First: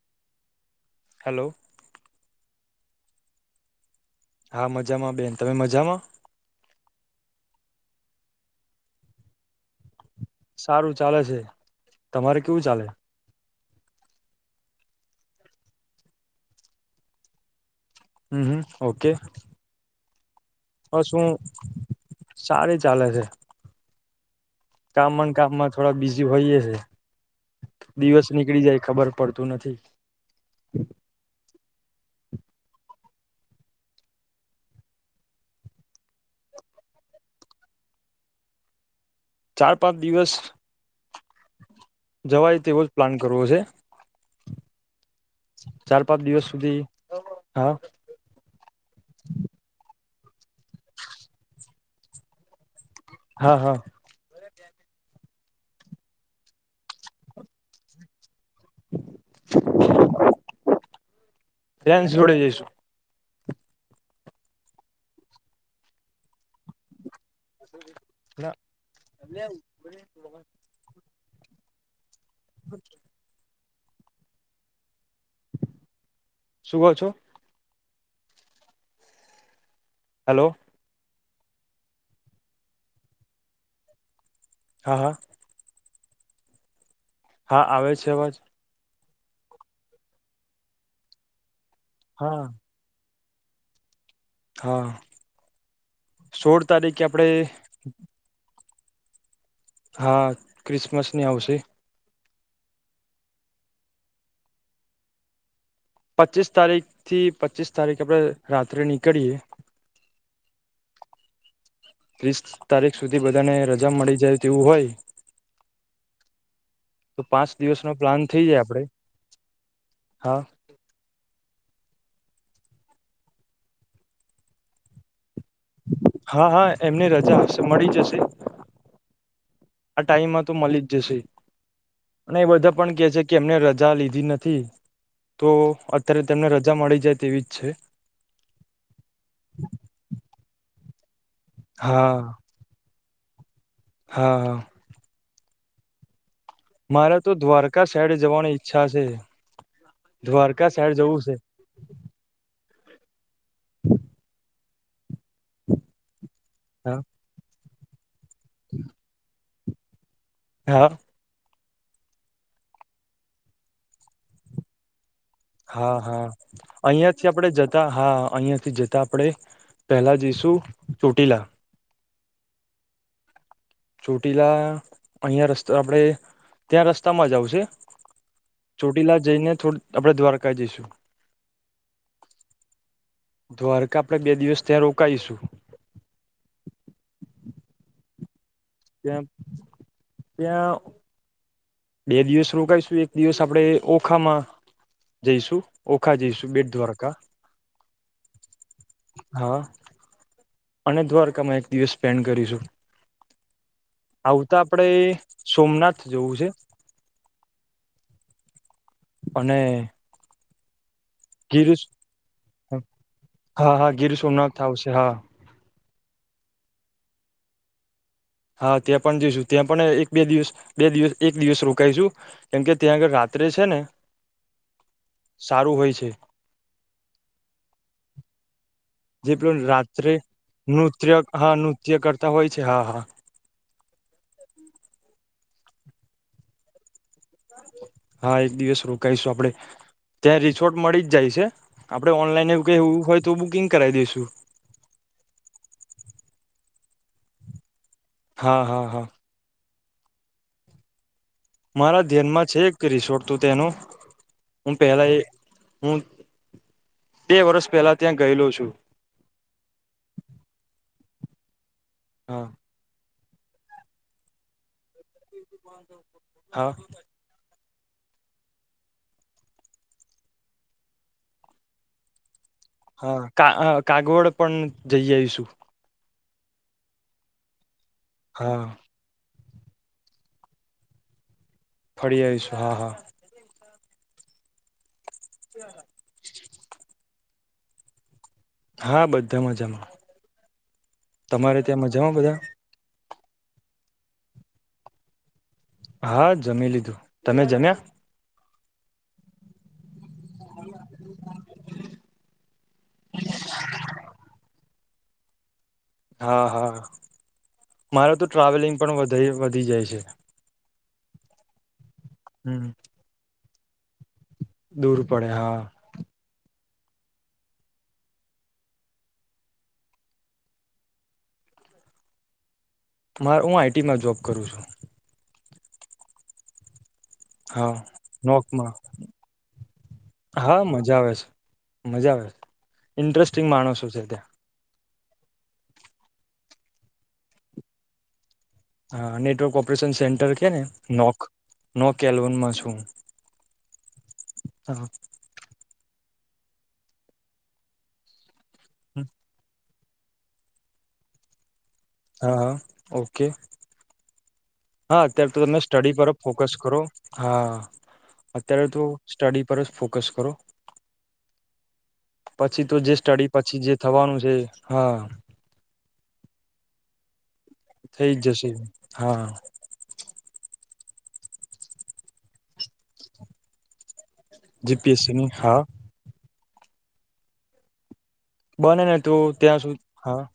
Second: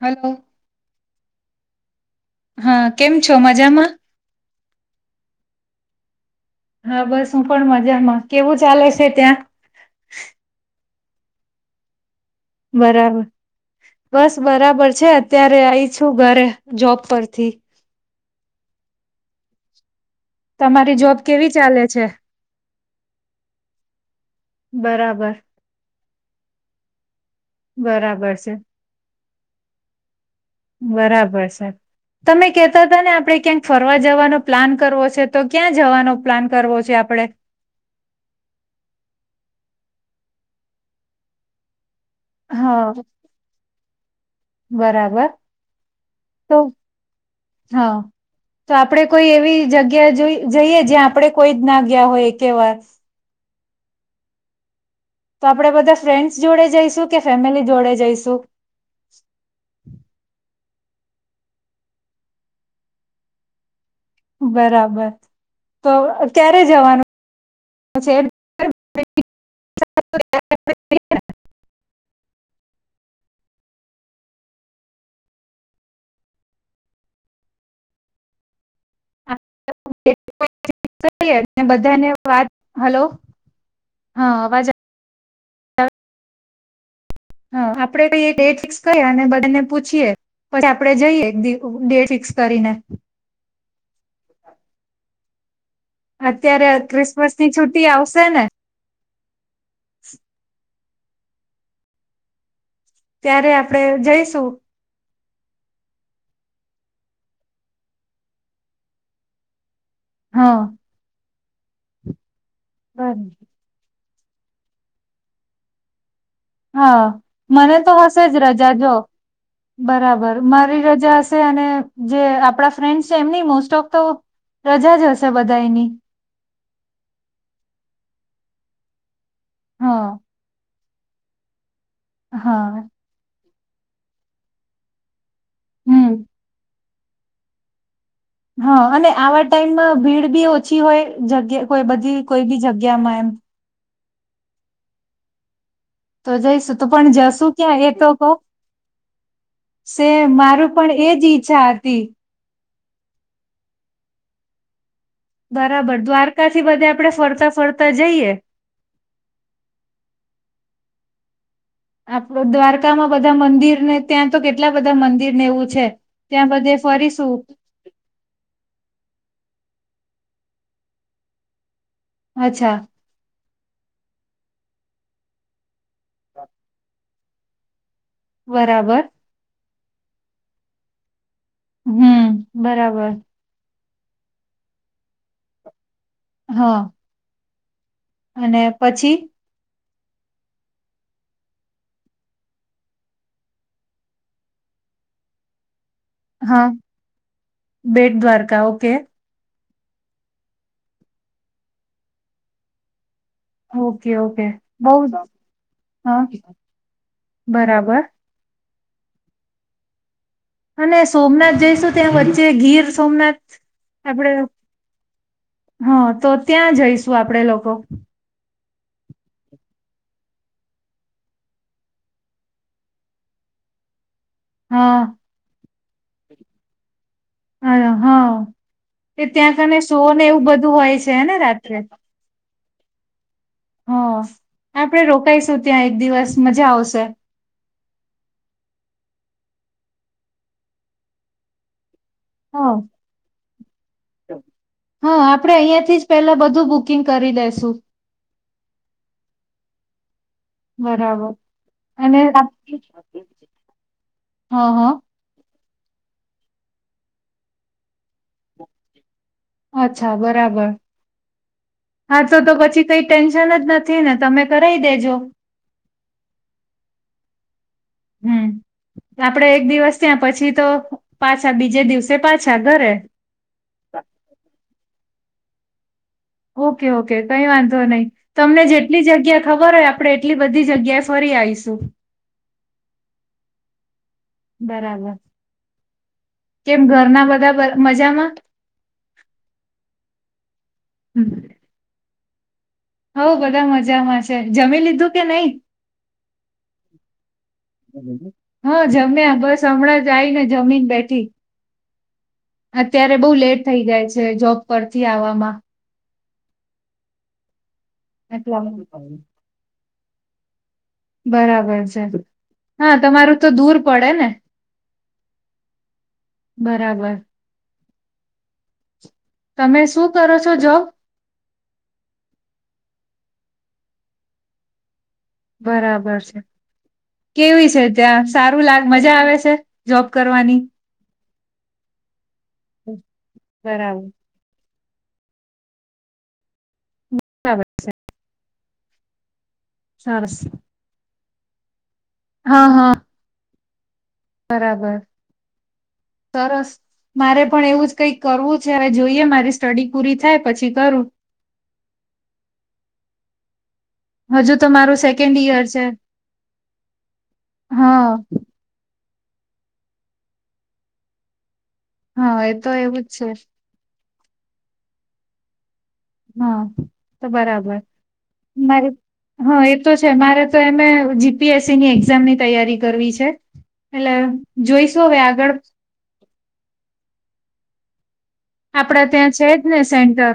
Hello. Hello. હા કેમ છો મજામાં? હા મજામાં બેન તમે મજામાં? હા બસ હું પણ મજામાં કેવું ચાલે છે ત્યાં? સારું ચાલે છે તમારે કેવું ચાલે? બરાબર બસ બરાબર છે અત્યારે આઈ છું ઘરે જોબ પરથી. હમ હમ ઓકે. તમારી બસ જોબ હું કેવી ચાલે છે? સારી ચાલે છે કામ બરાબર કામમાં થોડા બીઝી હોયએ છે. દિવસ બરાબર છે નીકળી જાય ખબર પડતું નથી. બરાબર સર. તમે કેતા હતા ને આપડે ક્યાંક ફરવા જવાનો પ્લાન કરવો છે તો ક્યાં જવાનો પ્લાન કરવો જે આપડે. [inaudible] ચાર પાંચ દિવસ જવાય તેવો જ હા પ્લાન કરવો છે. બરાબર. ચાર પાંચ દિવસ તો સુધી હા તો આપડે કોઈ એવી જગ ગ્યા જઈ જઈએ જ્યાં આપડે કોઈ જ ના ગયા હોય એકે વાર. હા હા. તો આપડે. બધા ફ્રેન્ડ્સ જોડે જઈશું કે ફેમિલી જોડે જઈશું [inaudible] ફ્રેન્ડ્સ જોડે જઈશું. બરાબર તો ક્યારે જવાનું? છે? ના [inaudible] શું કો છો હલો બધા ને વાત હલો. હા હા. અ. હા આવે છે આપડે અવાજ [unintelligible] ફિકસ ક અને બધાને પૂછીએ પછી આપડે જઈએ એક ડેટ ફિક્સ હા કરીને. હા. સોળ અત્યારે તારીખે આપણે ક્રિસમસ ની છુટી આવશે ને. હા ક્રિસમસ ની આવશે. ત્યારે આપડે જઈશું પચીસ તારીખથી પચીસ તારીખ આપડે રાત્રે નીકળીયે. હા. ત્રીસ તારીખ સુધી બધાને રજા મળી જાય તેવું હોય. હા તો પાંચ મને દિવસનો તો પ્લાન હશે જ થઈ જાય રજા આપડે જો. હા બરાબર મારી રજા હશે અને જે આપડા ફ્રેન્ડ છે એમની મોસ્ટ ઓફ તો રજા જ હશ. હા હા એમને રજા હશે મળી જશે. આ હા ટાઈમમાં તો મળી જ જશે અને એ બધા હા પણ કે છે કે એમને ર જા લીધી નથી તો હમ અત્યારે તને રજા મળી જાય તેવીજ છે. હા અને આવા ટાઈમમાં ભીડ બી ઓછી હોય. જગ્યા કોઈ હા બધી કોઈ બી જગ્યા માં એમ. હા. તો જઈશું તો પણ મારે તો જશુ ક્યાં દ્વારકા એ તો સાઈડ કો. જવાની ઈચ્છા છે સે દ્વારકા મારું પણ સાઈડ જવું એજ છે ઈચ્છા હતી. [inaudible] બરાબર દ્વારકાથી બધે હા આપડે ફરતા ફરતા જઈએ. [inaudible] [unintelligible] આપડ દ્વારકામાં બધા મંદિરને ત્યાં તો કેટલા બધા મંદિર ને એવું છે હા, હા, ત્યાં બધે અહિયાથી ફરીશું આપડે જતા, હા અહિયાથી જતા આપડે પેહેલા જઈશું ચોટીલા અચ્છા. ચોટીલા અહયા રસ્તા આપડે ત્યાં રસ્તામાં જ આવશે. બરાબર ચોટીલા જઈને થોડ આપડે દ્વારકા જઈશું. હમ, બરાબર. દ્વારકા આપડે બે દિવસ ત્યાં રોકાઈશું. હા. અને પછી ત્યાં ત્યાં બે દિવસ રોકાઈશું. એક દિવસ આપડે ઓખામાં જઈશું. ઓખા જઈશું, હા બેટ દ્વારકા. બેટ દ્વારકા ઓકે હન અને દ્વારકામાં એક દિવસ સ્પેન્ડ કરીશું. ઓકે ઓકે આવતા આપડે બઉ સોમનાથ હા જવું છે. બરાબર અને અને સોમનાથ ગીર જઈશું ત્યાં વચ્ચે ગીર સોમનાથ હા હા ગીર આપડ સોમનાથ આવશે હા હન, તો ત્યાં જઈશું આપડે લોકો. હન, ત્યાં પણ જઈશું. ત્યાં પણ એક-બે દિવસ બે દિવસ એક દિવસ રોકાઈશું. કેમ કે ત્યાં આગળ રાત્રે જે છે ને હા સારું હોય છે. [unintelligible] હન. એ જે ત્યાં પેલું કને શો રાત્રે ને એવું બધું હોય છે નૃત્ય હેને હા રાત્રે. નૃત્ય કરતા હોય હા, હા. હઅ. આપડે રોકાઈશું ત્યાં એક દિવસ મજા આવશે. હા, એક દિવસ રોકાઈશું આપડે. ત્યાં રિસોર્ટ મળી જ જાય છે. આપડે ઓનલાઈન હઅ, એવું કઈ એવું હોય તો બુકિંગ કરાવી દઈશું હન, આપડે અહિયાંથી જ પેલા બધું બુક કિંગ કરી દેશું. હા, હા, હા બરાબર. મારા અને હા ધ્યાનમાં છે એક રિસોર્ટ તું તેનું હું હા પેલા એ હું બે વર્ષ પહેલા ત્યાં ગયેલો છું. અચ્છા, બરાબર. હા, તો તો પછી કઈ ટેન્શન જ નથી ને તમે કરાઇ દેજો. હા હમ, આપડે એક દિવસ ત્યાં પછી તો પાછા બીજે દિવસે પા હન, કા કાગવડ પણ જઈ આઈશું. ઓકે, ઓકે, કઈ વાંધો નઈ તમને હા જેટલી જગ્યા ખબર હોય આપડે એટલી બધી જગ્યાએ ફરી આઈશ. ફરી આવીશું. હા, હા બરાબર. કેમ, ઘરના બધા બ મજામાં? હા, બધા મજામાં. તમારે ત્યાં મજામાં બધા? હવ, બધા મજામાં છે. જમી લીધું કે નહી? હા, જમી લીધું. તમે જમ્યા? હન, જમ્યા બસ હમણાં જ આઈને જમીન બેઠી. અત્યારે બઉ લેટ થઈ જાય છે. જોબ પરથી આવવામાં. હા, હા મારે તો એટલા ટ્રાવેલિંગ પણ માટે. વધે વધી જાય છે. બરાબર છે. હમ હા તમારું તો દૂર પડે ને. દૂર પડે હા બરાબર તમે શું કરો છો જો મારે હું આઈટીમાં જોબ કરું છું બરાબર છે કેવી હા છે ત્યાં સારું નોકમાં લાગ મજા આવે છે જોબ કરવાની હા મજા આવે મજા આવે છે ઇન્ટરેસ્ટિંગ માણસો છે બરાબર ત્યાં બરાબર છે હા નેટવર્ક ઓપરેશન સેન્ટર સરસ કે ને નોક નો કેલવનમાં હા છું હા હા બરાબર સરસ મારે પણ એવું જ કઈક કરવું છે હવે જોઈએ મારી સ્ટડી પૂરી થાય પછી કરું હા હા ઓકે હજુ તો મારું હા અત્યારે સેકન્ડ તો તમે ઈયર છે સ્ટડી પર ફોકસ કરો હા હા અત્યારે તો સ્ટડી પર જ ફોકસ કરો હા એ પછી તો જે એવું જ છે સ્ટડી પછી જે થવાનું છે હા હા તો બરાબર થઈ જ જશે મારી હા એ તો છે મારે તો એમે જીપીએસસી ની એક્ઝામની તૈયારી કરવી છે એટલે જોઈશું હવે જીપીએસસીની આગળ હા બને ને આપડા તો ત્યાં છે જ ને સુધી હા સેન્ટર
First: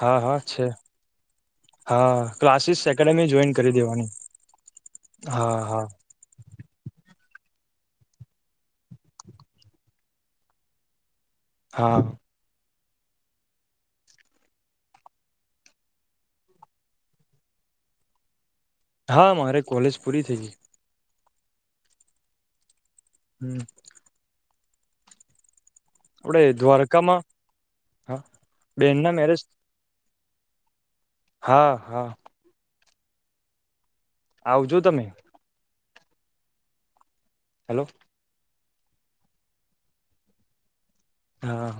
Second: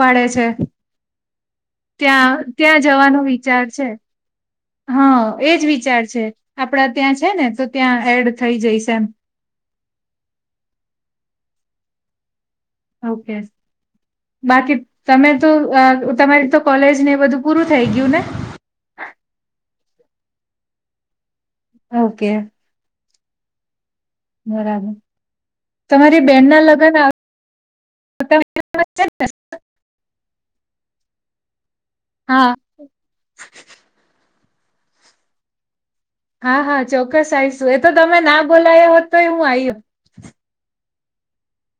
હા હા છે હા ત્યાં ત્યાં ક્લાસીસ જવાનો એકેડેમી જોઈન વિચાર કરી છે દેવાની હા એજ વિચાર છે આપડા ત્યાં છે ને તોહ ત્યાં એડ થઈ જાઈશ હા ઓકે બાકી તમે તો તમારી તો કોલેજને એ બધું પૂરું થઈ ગયું ને હા મારે કોલેજ પૂરી થઈ ગઈ ઓકે હમ બરાબર તમારી આપડે બેન ના લગ્ન દ્વારકામાં હા બેન ના મેરેજ હા [unintelligible] હા [unintelligible] આવજો તમે હા હા ચોક્કસ આવીશું એ હેલો તો તમે ના બોલાયો હોત તોય હું આવી હોત હા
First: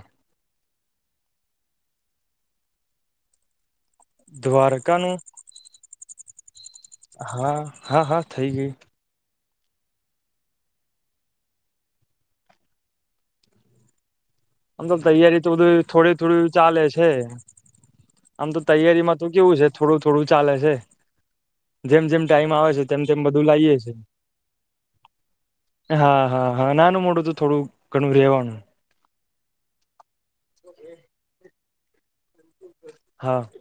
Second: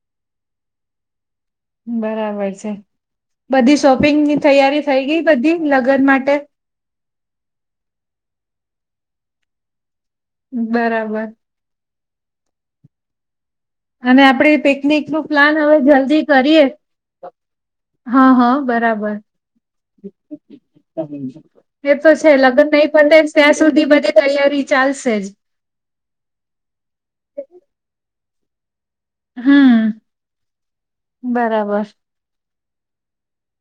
બરાબર છે બધી શોપિંગ શોપિંગ ની તૈયારી થઈ દ્વારકાનું ગઈ બધી લગન માટે હા હા હા થઈ ગઈ બરાબર અને આપડી આમ તો પિકનિક નું તૈયારી તો પ્લાન હવે બધું થોડી જલ્દી થોડી કરીએ ચાલે છે હા આમ હા તો બરાબર તૈયારીમાં તો કેવું છે થોડું થોડું ચાલે છે એ જેમ તો જેમ છે ટાઈમ લગ્ન આવે છે નહીં તેમ પણતા તેમ બધું ત્યાં લાઈએ સુધી છે બધી તૈયારી ચાલશે જ હા હા હા નાનું મોડું તો થોડું ઘણું રહેેવાનું હમ ઓ વહ [inaudible]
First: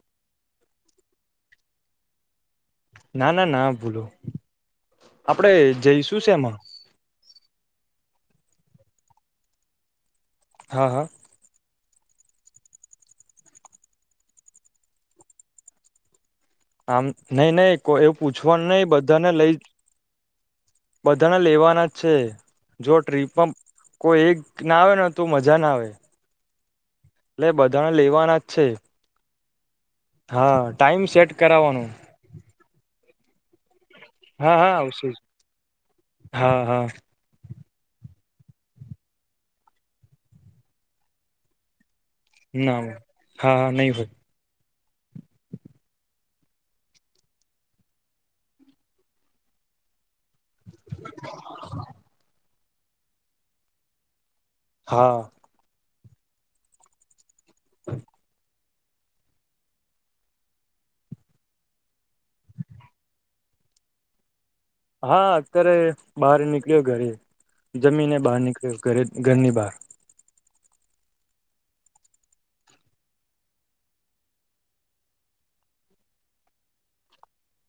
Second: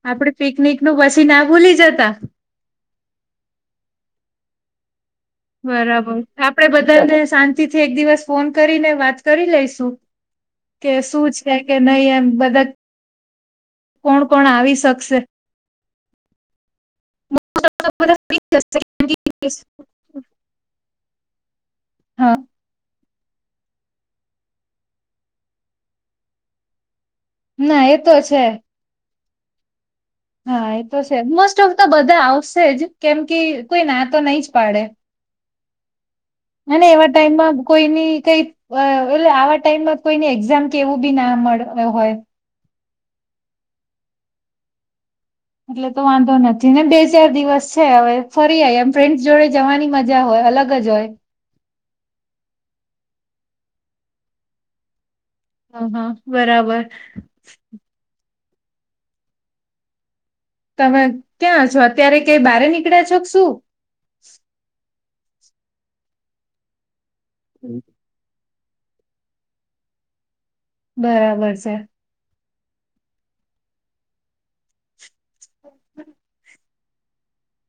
આપડ પિકનિક નું પછી ના ભૂલી જતા ના ના ના ભૂલું બરાબર આપડે બધાને શાંતિ થી એક દિવસ ફોન કરીને વાત કરી લઈશું. હા કે હા શું છે, કે નહી એમ બધા કોણ કોણ આવી શકશે, આમ મોસ્ટ નઈ ઓફ નહી તો કોઈ એવું બધા ફ્રી પૂછવાનું જશે નહીિ કેમ કે બધાને લઈ ઇંગ્લિશ. બધાને લેવાના જ છે હા જો ટ્રીપમાં કોઈ એક ના આવે તો મજા ના આવે એટલે ના બધાને એ તો લેવાના જ છે, હા એ તો ટાઈમ છે સેટ મોસ્ટ ઓફ કરાવવાનો તો બધા આવશે જ કેમ કે કોઈ ના તો નઈ જ હા હા પાડે આવશે જ હા અને હા એવા ટાઈમમાં કોઈની કઈ એટલે આવા ટાઈમમાં કોઈની એક્ઝામ કેવું બી નડતું હોય, ના હા હા નહી હોય એટલે તો વાંધો નથી ને બે ચાર દિવસ છે હવે ફરી આ એમ ફ્રેન્ડસ જોડે જવાની મજા હોય, અલગ જ હોય. હા હ હા બરાબર હમ્મ તમે ક્યાં છો અત્યારે કઈ બહાર નીકળ્યા છો કે શું? હા, અત્યારે બહાર નીકળ્યો ઘરે જમીને બહાર નીકળ્યો. ઘરે ઘરની બાર બરાબર છે, [unintelligible]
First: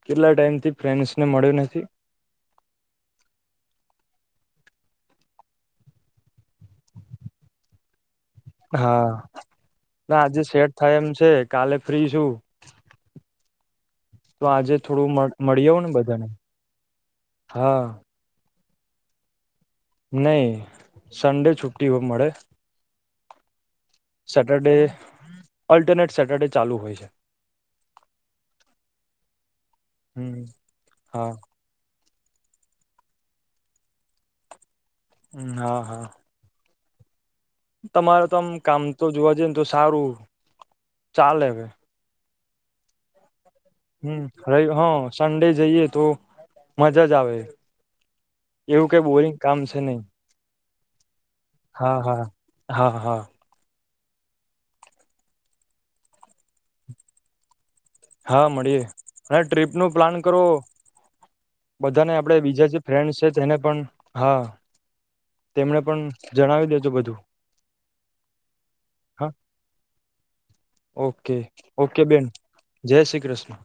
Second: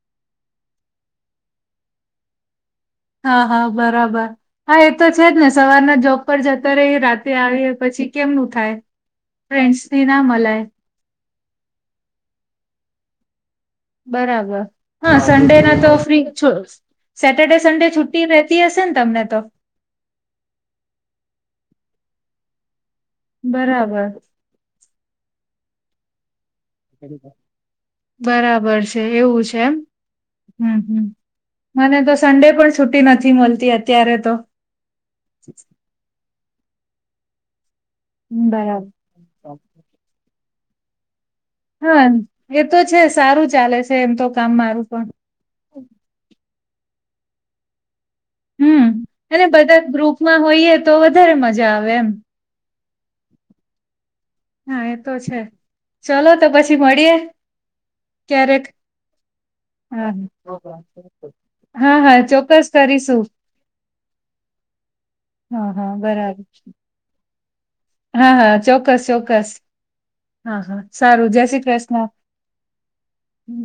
કેટલા ટાઈમ થી ફ્રેન્સ ને મળ્યો નથી, હા હા બરાબર હા એ તો છે, જ ને સવારના જોબ પર જતા રહીયે રાતે આવીએ પછી કેમનું થાય હા ફ્રેન્ડસની ના આજે મલાય સેટ થાય એમ છે કાલે ફ્રી છું, તો બરાબર આજે થોડું હા મળ સન્ડે મળી ના આવું ને તો ફ્રી બધાને સેટરડે હા સડે છુટ્ટી રહે તી હશે ને તમને તો? નહી સન્ડે છુટ્ટી મળે બરાબર સેટરડે અલ્ટરનેટ સેટરડે ચાલુ હોય છે, બરાબર છે, એવું છે એમ હમ્મ હમ્મ મને તો સન્ડે પણ છુ્ટી નથી મળતી અત્યારે તો હા હા તમારે તો આમ કામ બરાબર તો જોવા જઈએ ને તો સારું ચાલ એ હ હા એ તો છે સારું છે, ચાલે એમ હમ્મ તો કામ ર હ મારું પણ સન્ડે જઈએ તો મજા જ આવે, હમ્મ એવું કઈ બોરિંગ અને કામ છે બધા નહી ગ્રુપમાં હોઈએ તો વધારે મજા આવે હા એમ. હા હા હા હા એ તો છે, ચલો તો પછી મળીએે. હા મળીએે અને ટ્રીપ નું હા પ્લાન કરો, હા બધાને હા આપણે ચોક્કસ બીજા જે ફ્રેન્ડ કરીશું છે તેને પણ હા હા તેમને હા પણ બરાબર જણાવી દેજો બધું. હા હા ચોક્કસ હા ચોક્કસ હા હા સારું ઓકે જય શ્રી ઓકે કૃષ્ણ. બેન જય શ્રી કૃષ્ણ.